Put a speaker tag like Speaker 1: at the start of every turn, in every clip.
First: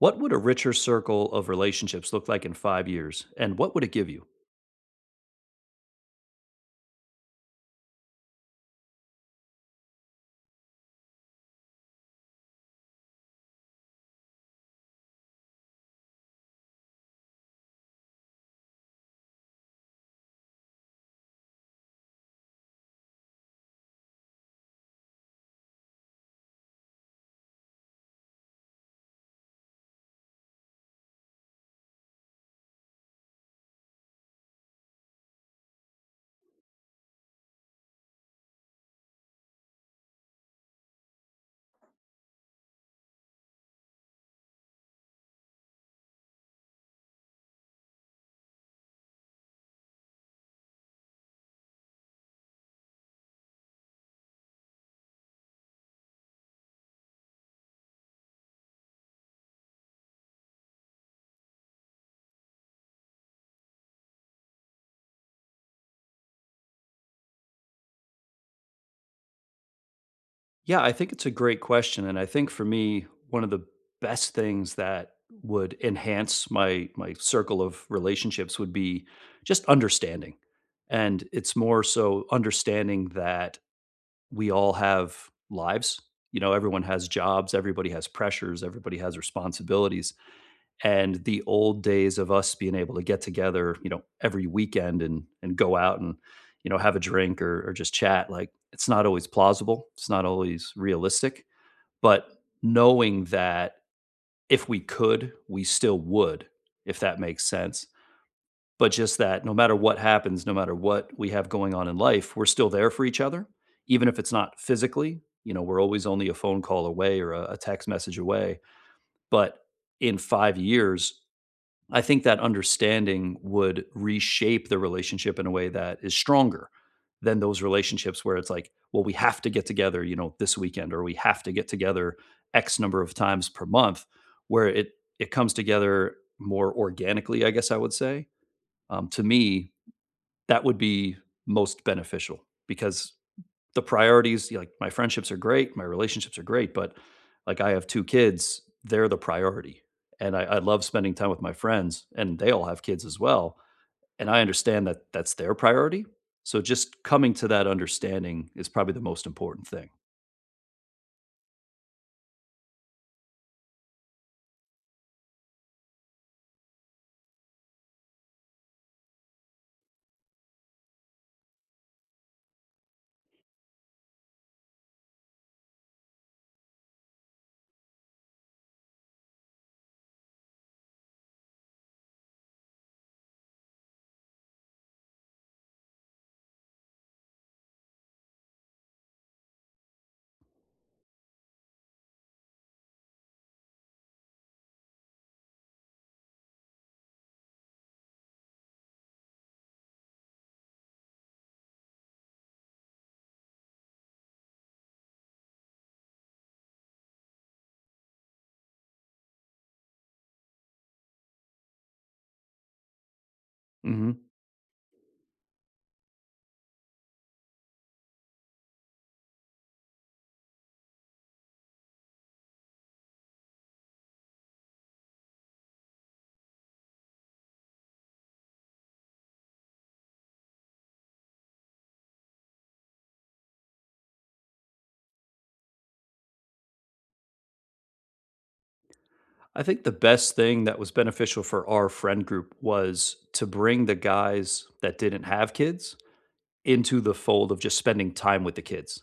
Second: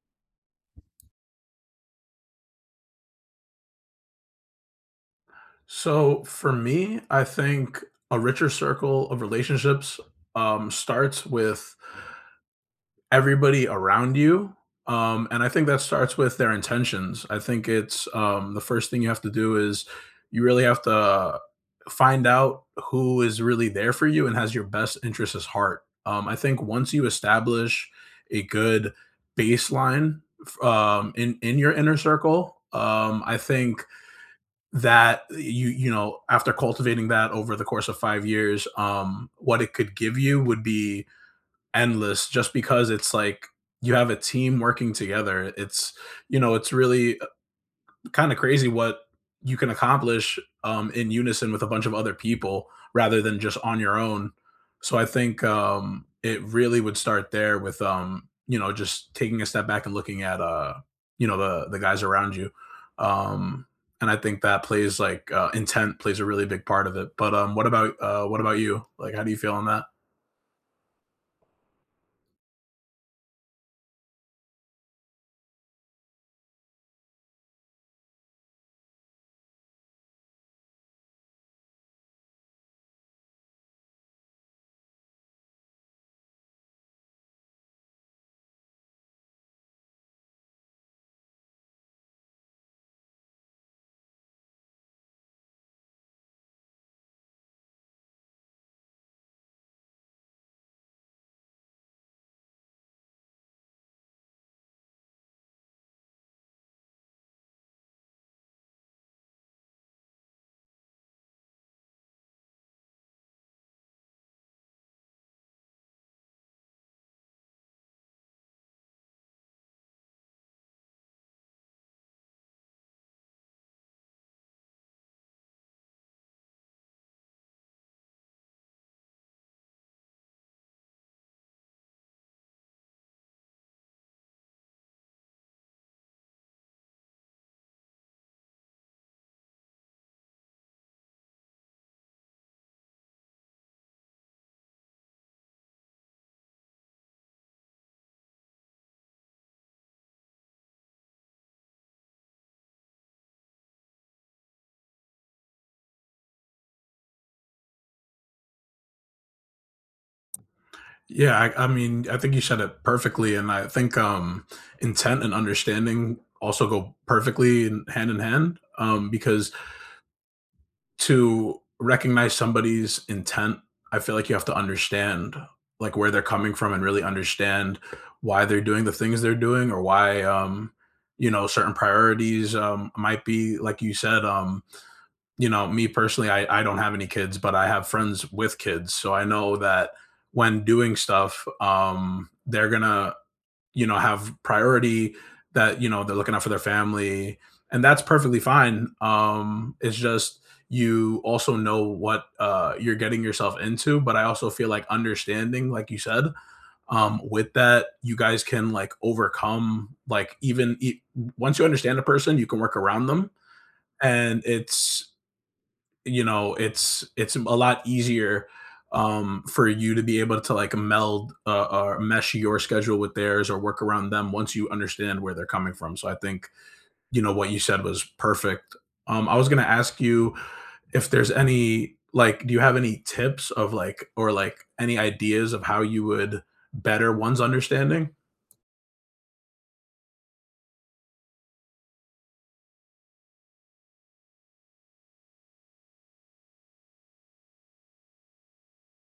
Speaker 1: What would a richer circle of relationships look like in 5 years? And what would it give you?
Speaker 2: So for me, I think a richer circle of relationships starts with everybody around you. And I think that starts with their intentions. I think it's the first thing you have to do is you really have to find out who is really there for you and has your best interests at heart. I think once you establish a good baseline in your inner circle, I think that you know after cultivating that over the course of 5 years what it could give you would be endless just because it's like you have a team working together. It's it's really kind of crazy what you can accomplish in unison with a bunch of other people rather than just on your own. So I think it really would start there with you know, just taking a step back and looking at you know, the guys around you. um and I think that plays like intent plays a really big part of it. But what about you? Like, how do you feel on that?
Speaker 1: Yeah, I think it's a great question. And I think for me, one of the best things that would enhance my circle of relationships would be just understanding. And it's more so understanding that we all have lives. You know, everyone has jobs, everybody has pressures, everybody has responsibilities. And the old days of us being able to get together, you know, every weekend and go out and, you know, have a drink or just chat, like, it's not always plausible, it's not always realistic, but knowing that if we could, we still would, if that makes sense. But just that no matter what happens, no matter what we have going on in life, we're still there for each other, even if it's not physically, you know, we're always only a phone call away or a text message away, but in 5 years, I think that understanding would reshape the relationship in a way that is stronger than those relationships where it's like, well, we have to get together, you know, this weekend, or we have to get together X number of times per month, where it comes together more organically, I guess I would say. To me, that would be most beneficial because the priorities, like my friendships are great, my relationships are great, but like I have two kids, they're the priority. And I love spending time with my friends, and they all have kids as well. And I understand that that's their priority. So just coming to that understanding is probably the most important thing.
Speaker 2: Yeah, I mean, I think you said it perfectly, and I think intent and understanding also go perfectly in hand because to recognize somebody's intent, I feel like you have to understand like where they're coming from and really understand why they're doing the things they're doing or why you know, certain priorities might be like you said. You know, me personally, I don't have any kids, but I have friends with kids, so I know that when doing stuff they're going to you know, have priority, that you know, they're looking out for their family, and that's perfectly fine. It's just you also know what you're getting yourself into. But I also feel like understanding, like you said, with that you guys can like overcome, like once you understand a person, you can work around them.
Speaker 1: Hmm.
Speaker 2: And it's you know, it's a lot easier, for you to be able to like meld or mesh your schedule with theirs, or work around them once you understand where they're coming from. So I think you know what you said was perfect. I was gonna ask you if there's any like, do you have any tips of like, or like any ideas of how you would better one's understanding?
Speaker 1: I think the best thing that was beneficial for our friend group was to bring the guys that didn't have kids into the fold of just spending time with the kids.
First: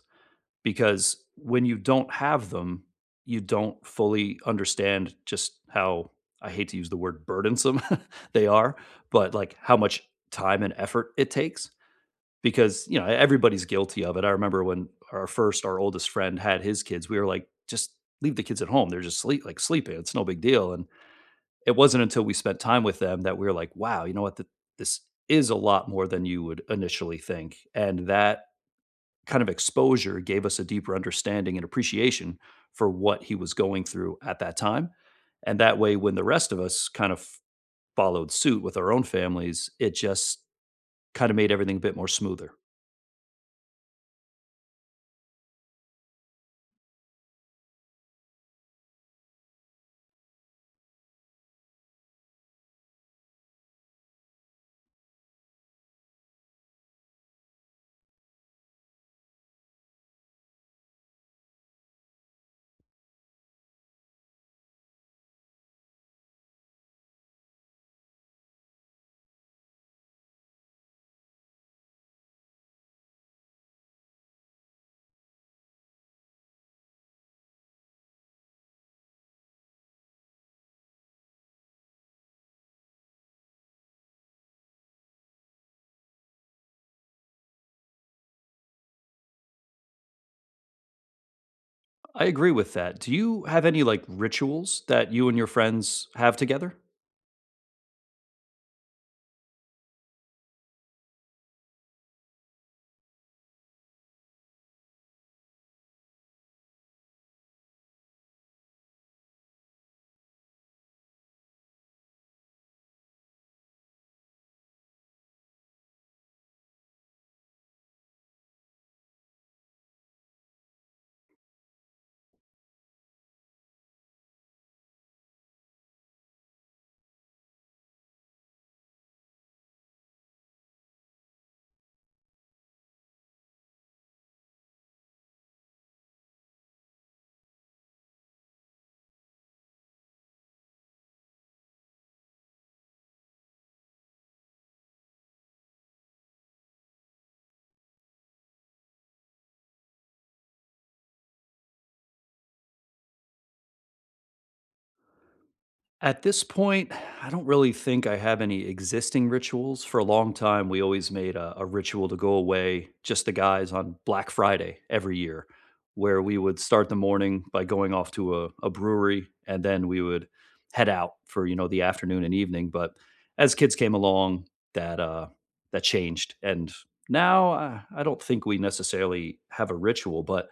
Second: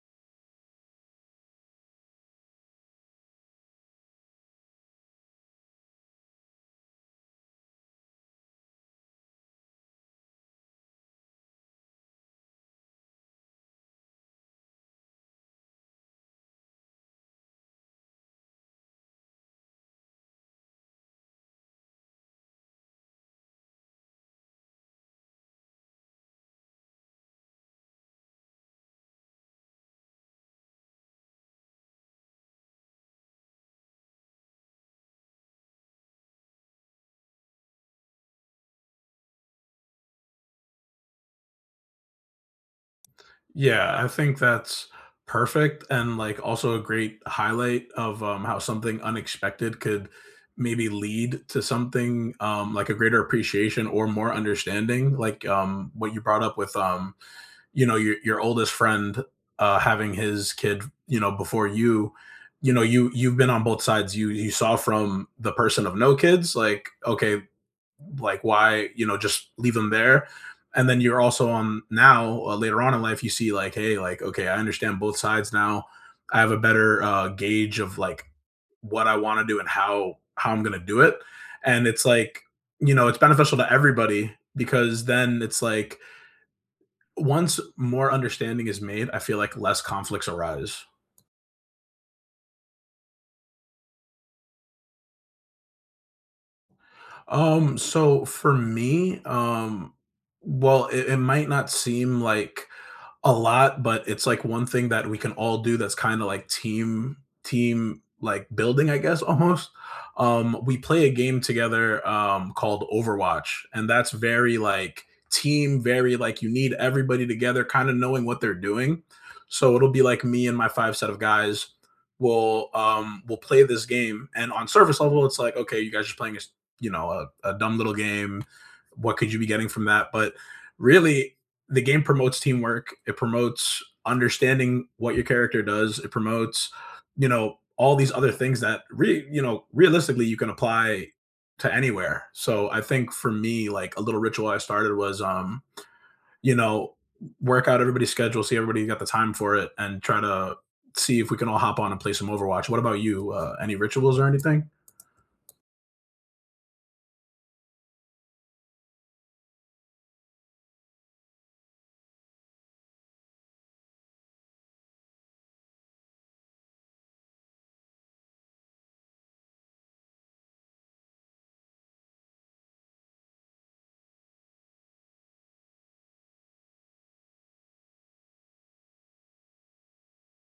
Speaker 1: Because when you don't have them, you don't fully understand just how, I hate to use the word burdensome, they are, but like how much time and effort it takes because, you know, everybody's guilty of it. I remember when our first our oldest friend had his kids, we were like, just leave the kids at home. They're just sleep like sleeping. It's no big deal. And it wasn't until we spent time with them that we were like, wow, you know what? This is a lot more than you would initially think. And that kind of exposure gave us a deeper understanding and appreciation for what he was going through at that time. And that way, when the rest of us kind of followed suit with our own families, it just kind of made everything a bit more smoother.
Speaker 2: Yeah, I think that's perfect, and like also a great highlight of how something unexpected could maybe lead to something like a greater appreciation or more understanding. Like what you brought up with you know, your oldest friend having his kid, you know, before you. You know, you've been on both sides. You saw from the person of no kids, like, okay, like, why, you know, just leave them there? And then you're also on now, later on in life, you see, like, hey, like, okay, I understand both sides now. I have a better gauge of like what I want to do and how I'm gonna do it. And it's like, you know, it's beneficial to everybody because then it's like once more understanding is made, I feel like less conflicts arise.
Speaker 1: I agree with that. Do you have any like rituals that you and your friends have together?
Speaker 2: So for me, well, it might not seem like a lot, but it's, like, one thing that we can all do that's kinda, like, like, building, I guess, almost. We play a game together, called Overwatch, and that's very, like, team, very, like, you need everybody together, kinda knowing what they're doing. So it'll be, like, me and my 5 set of guys will play this game, and on surface level, it's like, "Okay, you guys are playing a s you know, a dumb little game. What could you be getting from that?" But really, the game promotes teamwork. It promotes understanding what your character does. It promotes, you know, all these other things that you know, realistically you can apply to anywhere. So I think for me, like a little ritual I started was, you know, work out everybody's schedule, see everybody got the time for it, and try to see if we can all hop on and play some Overwatch. What about you? Any rituals or anything?
Speaker 1: At this point, I don't really think I have any existing rituals. For a long time, we always made a ritual to go away, just the guys on Black Friday every year, where we would start the morning by going off to a brewery and then we would head out for, you know, the afternoon and evening. But as kids came along, that that changed. And now I don't think we necessarily have a ritual, but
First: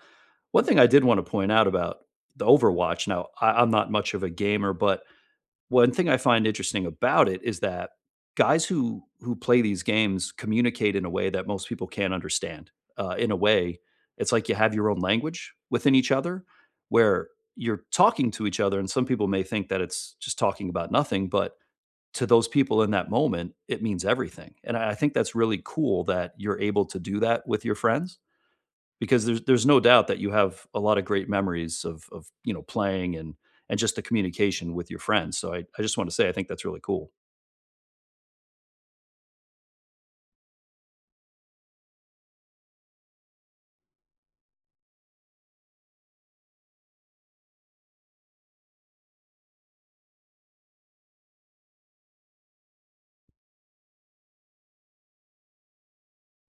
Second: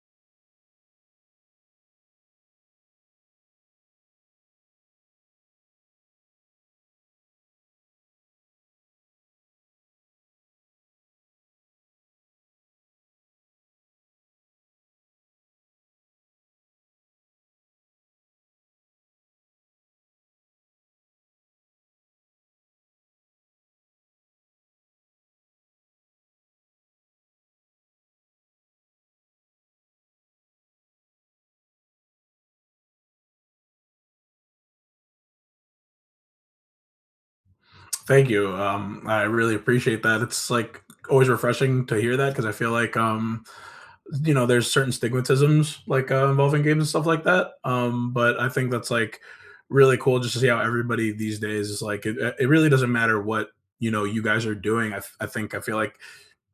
Speaker 1: one thing I did want to point out about the Overwatch. Now, I'm not much of a gamer, but one thing I find interesting about it is that guys who play these games communicate in a way that most people can't understand. In a way, it's like you have your own language within each other, where you're talking to each other, and some people may think that it's just talking about nothing, but to those people in that moment, it means everything. And I think that's really cool that you're able to do that with your friends. Because there's no doubt that you have a lot of great memories of, you know, playing and just the communication with your friends, so I just wanna say I think that's really cool.
Speaker 2: Thank you. I really appreciate that. It's like always refreshing to hear that, because I feel like you know, there's certain stigmatisms like involving games and stuff like that. But I think that's like really cool just to see how everybody these days is like, it really doesn't matter what you know, you guys are doing. I think I feel like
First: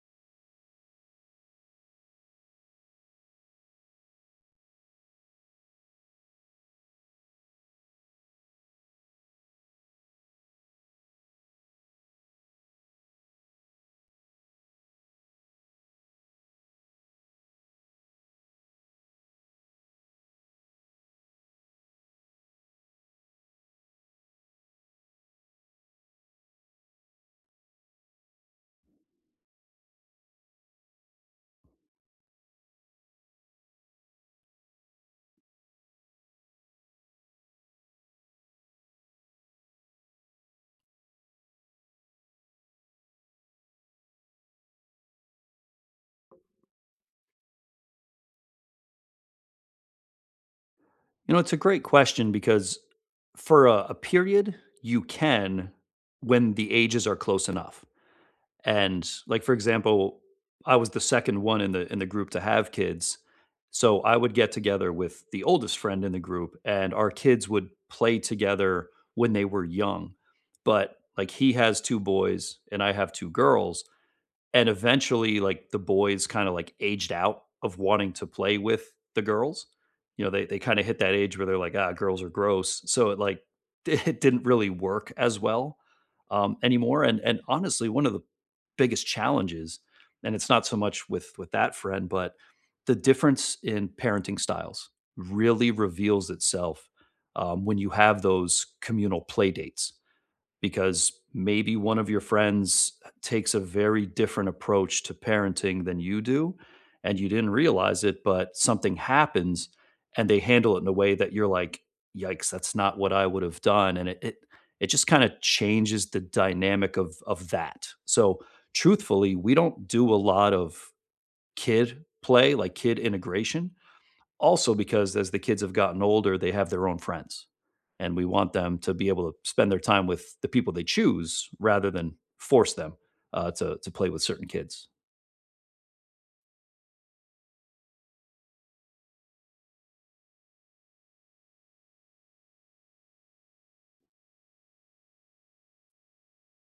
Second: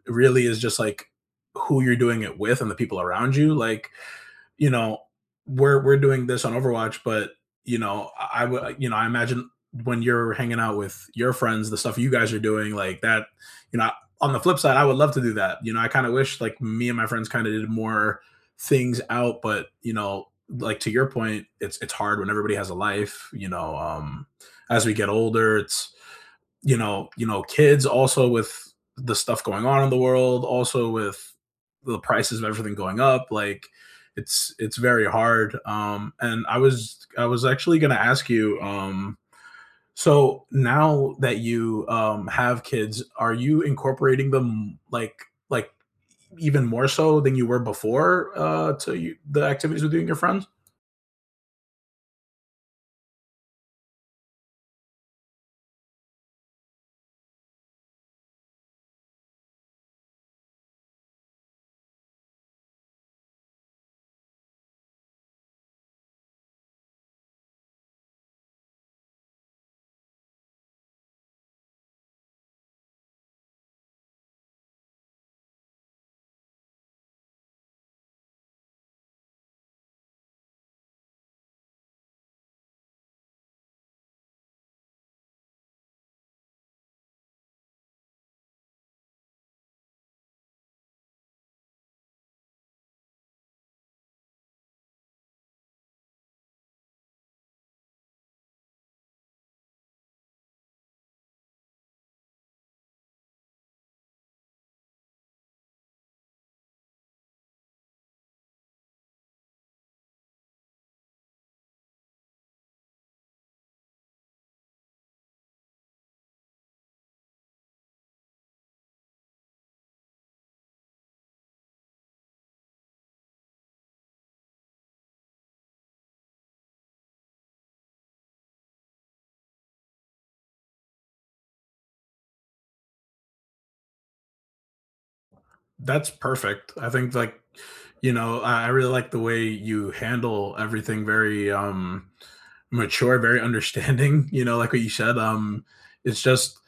Speaker 2: it really is just like who you're doing it with and the people around you. Like, you know, we're doing this on Overwatch, but you know, I would you know, I imagine when you're hanging out with your friends, the stuff you guys are doing, like that, you know, on the flip side, I would love to do that. You know, I kind of wish like me and my friends kind of did more things out, but you know, like to your point, it's hard when everybody has a life, you know, as we get older, it's you know, kids, also with the stuff going on in the world, also with the prices of everything going up, like it's very hard. And I was actually going to ask you, so now that you have kids, are you incorporating them like like even more so than you were before to you, the activities with you and your friends?
Speaker 1: You know, it's a great question because for a period, you can when the ages are close enough. And like for example, I was the second one in the group to have kids. So I would get together with the oldest friend in the group and our kids would play together when they were young. But like he has two boys and I have two girls. And eventually, like, the boys kinda, like, aged out of wanting to play with the girls. You know, they kinda hit that age where they're like, "Ah, girls are gross." So it, like, it didn't really work as well, anymore, and honestly, one of the biggest challenges, and it's not so much with that friend, but the difference in parenting styles really reveals itself, when you have those communal play dates because maybe one of your friends takes a very different approach to parenting than you do, and you didn't realize it, but something happens and they handle it in a way that you're like, yikes, that's not what I would have done. And it just kind of changes the dynamic of that. So truthfully we don't do a lot of kid play, like kid integration, also because as the kids have gotten older, they have their own friends, and we want them to be able to spend their time with the people they choose rather than force them, to play with certain kids.
Speaker 2: That's perfect. I think like, you know, I really like the way you handle everything very mature, very understanding, you know, like what you said. It's just,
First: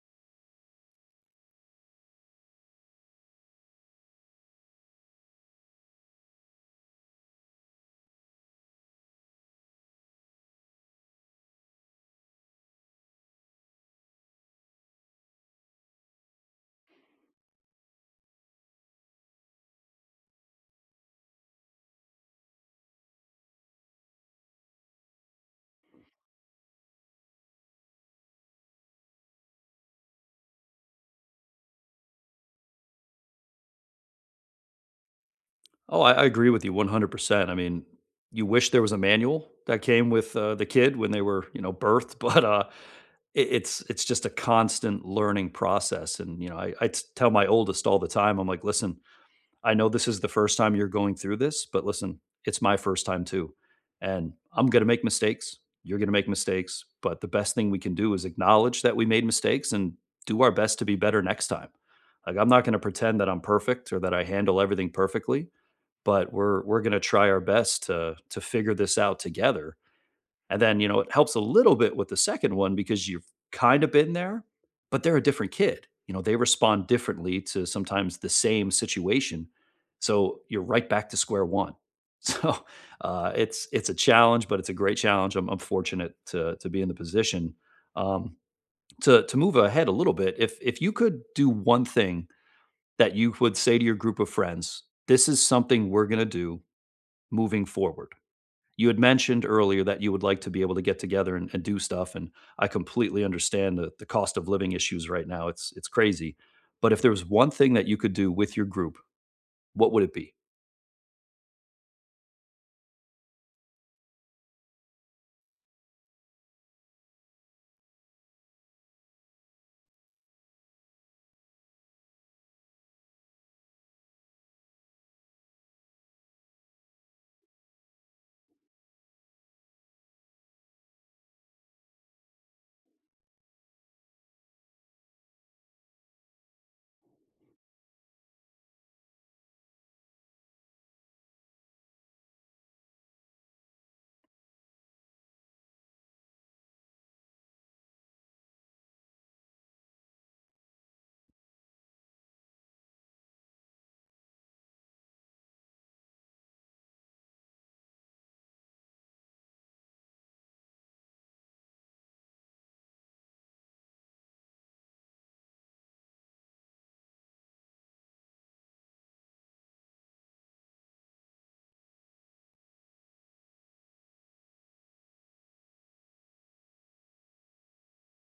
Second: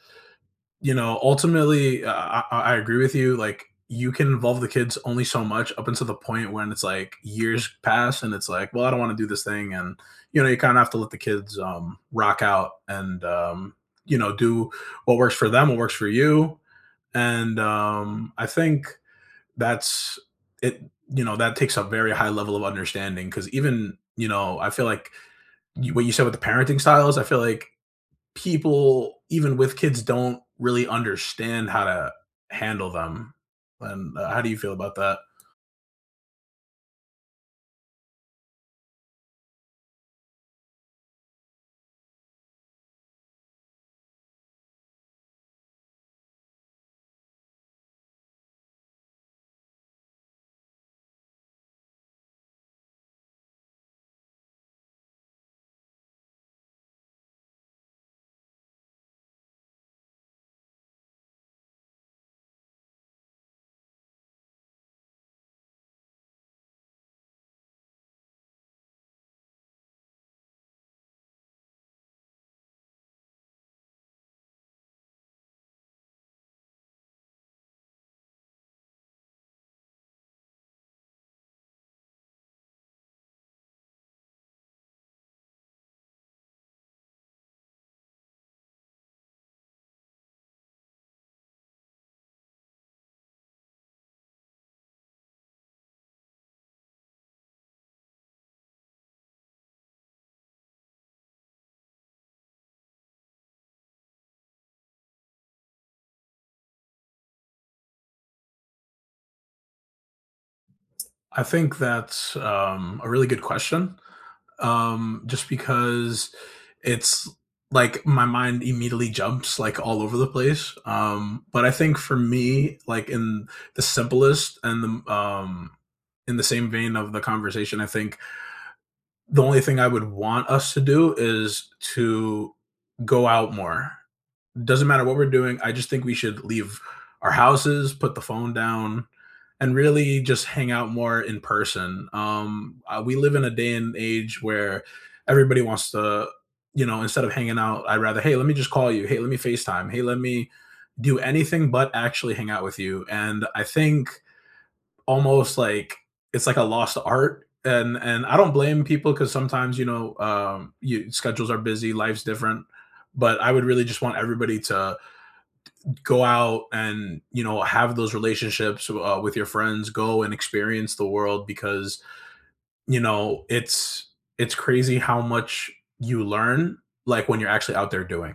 Speaker 2: you know, ultimately I agree with you. Like you can involve the kids only so much up until the point when it's like years pass and it's like, well, I don't want to do this thing. And you know, you kind of have to let the kids rock out and you know, do what works for them, what works for you. And I think that's it. You know, that takes a very high level of understanding, because even you know, I feel like you, what you said with the parenting styles, I feel like people even with kids don't really understand how to handle them. And how do you feel about that?
Speaker 1: Oh, I agree with you 100%. I mean, you wish there was a manual that came with, the kid when they were, you know, birthed, but, it it's just a constant learning process, and, you know, I t tell my oldest all the time, I'm like, "Listen, I know this is the first time you're going through this, but listen, it's my first time too. And I'm going to make mistakes. You're going to make mistakes. But the best thing we can do is acknowledge that we made mistakes and do our best to be better next time. Like I'm not going to pretend that I'm perfect or that I handle everything perfectly, but we're going to try our best to figure this out together and then, you know, it helps a little bit with the second one because you've kind of been there, but they're a different kid. You know, they respond differently to sometimes the same situation. So you're right back to square one. So it's a challenge, but it's a great challenge. I'm fortunate to be in the position. Um, to move ahead a little bit, if you could do one thing that you would say to your group of friends, this is something we're gonna do moving forward. You had mentioned earlier that you would like to be able to get together and do stuff, and I completely understand the cost of living issues right now. It's crazy. But if there was one thing that you could do with your group, what would it be?
Speaker 2: I think that's a really good question, just because it's like my mind immediately jumps like all over the place. But I think for me, like in the simplest and the, in the same vein of the conversation, I think the only thing I would want us to do is to go out more. Doesn't matter what we're doing. I just think we should leave our houses, put the phone down, and really just hang out more in person. We live in a day and age where everybody wants to, you know, instead of hanging out, I'd rather, hey, let me just call you. Hey, let me FaceTime. Hey, let me do anything but actually hang out with you. And I think almost like it's like a lost art. And I don't blame people, because sometimes you know, schedules are busy, life's different. But I would really just want everybody to go out and you know, have those relationships with your friends. Go and experience the world, because you know, it's crazy how much you learn like when you're actually out there doing.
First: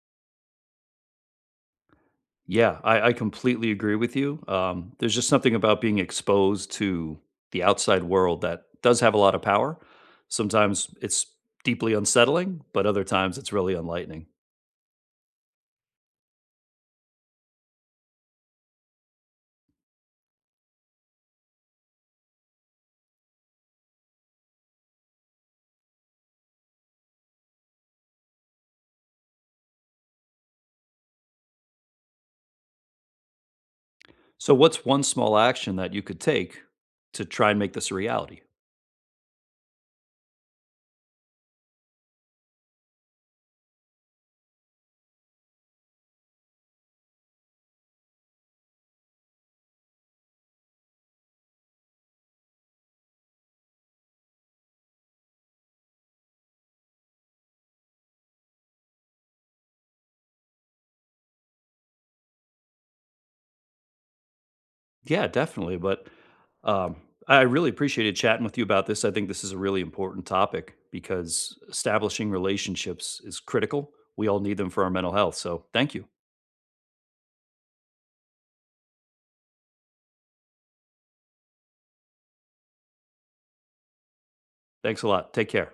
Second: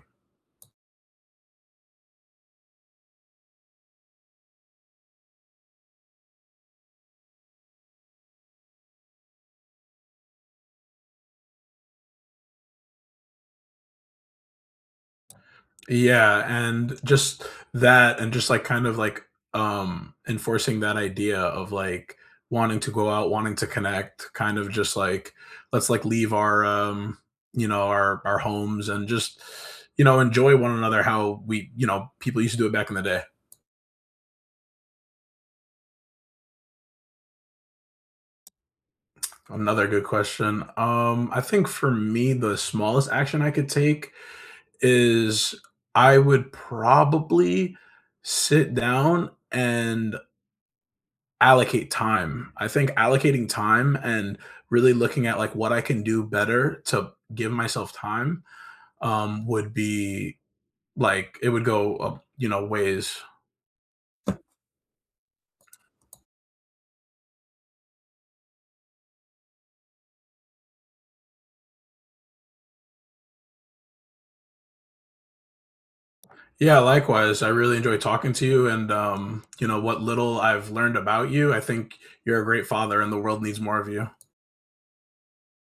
Speaker 1: Yeah, I completely agree with you. There's just something about being exposed to the outside world that does have a lot of power. Sometimes it's deeply unsettling, but other times it's really enlightening.
Speaker 2: Yeah, and just that, and just like kind of like enforcing that idea of like wanting to go out, wanting to connect, kind of just like, let's like leave our, you know, our homes, and just you know, enjoy one another how we you know, people used to do it back in the day.
Speaker 1: So, what's one small action that you could take to try and make this a reality?
Speaker 2: Another good question. I think for me, the smallest action I could take is I would probably sit down and allocate time. I think allocating time and really looking at like what I can do better to give myself time would be like, it would go you know, ways.
Speaker 1: Yeah, definitely. But Um, I really appreciated chatting with you about this. I think this is a really important topic because establishing relationships is critical. We all need them for our mental health. So thank you.
Speaker 2: Yeah, likewise. I really enjoy talking to you, and you know, what little I've learned about you, I think you're a great father, and the world needs more of you.
Speaker 1: Thanks a lot. Take care.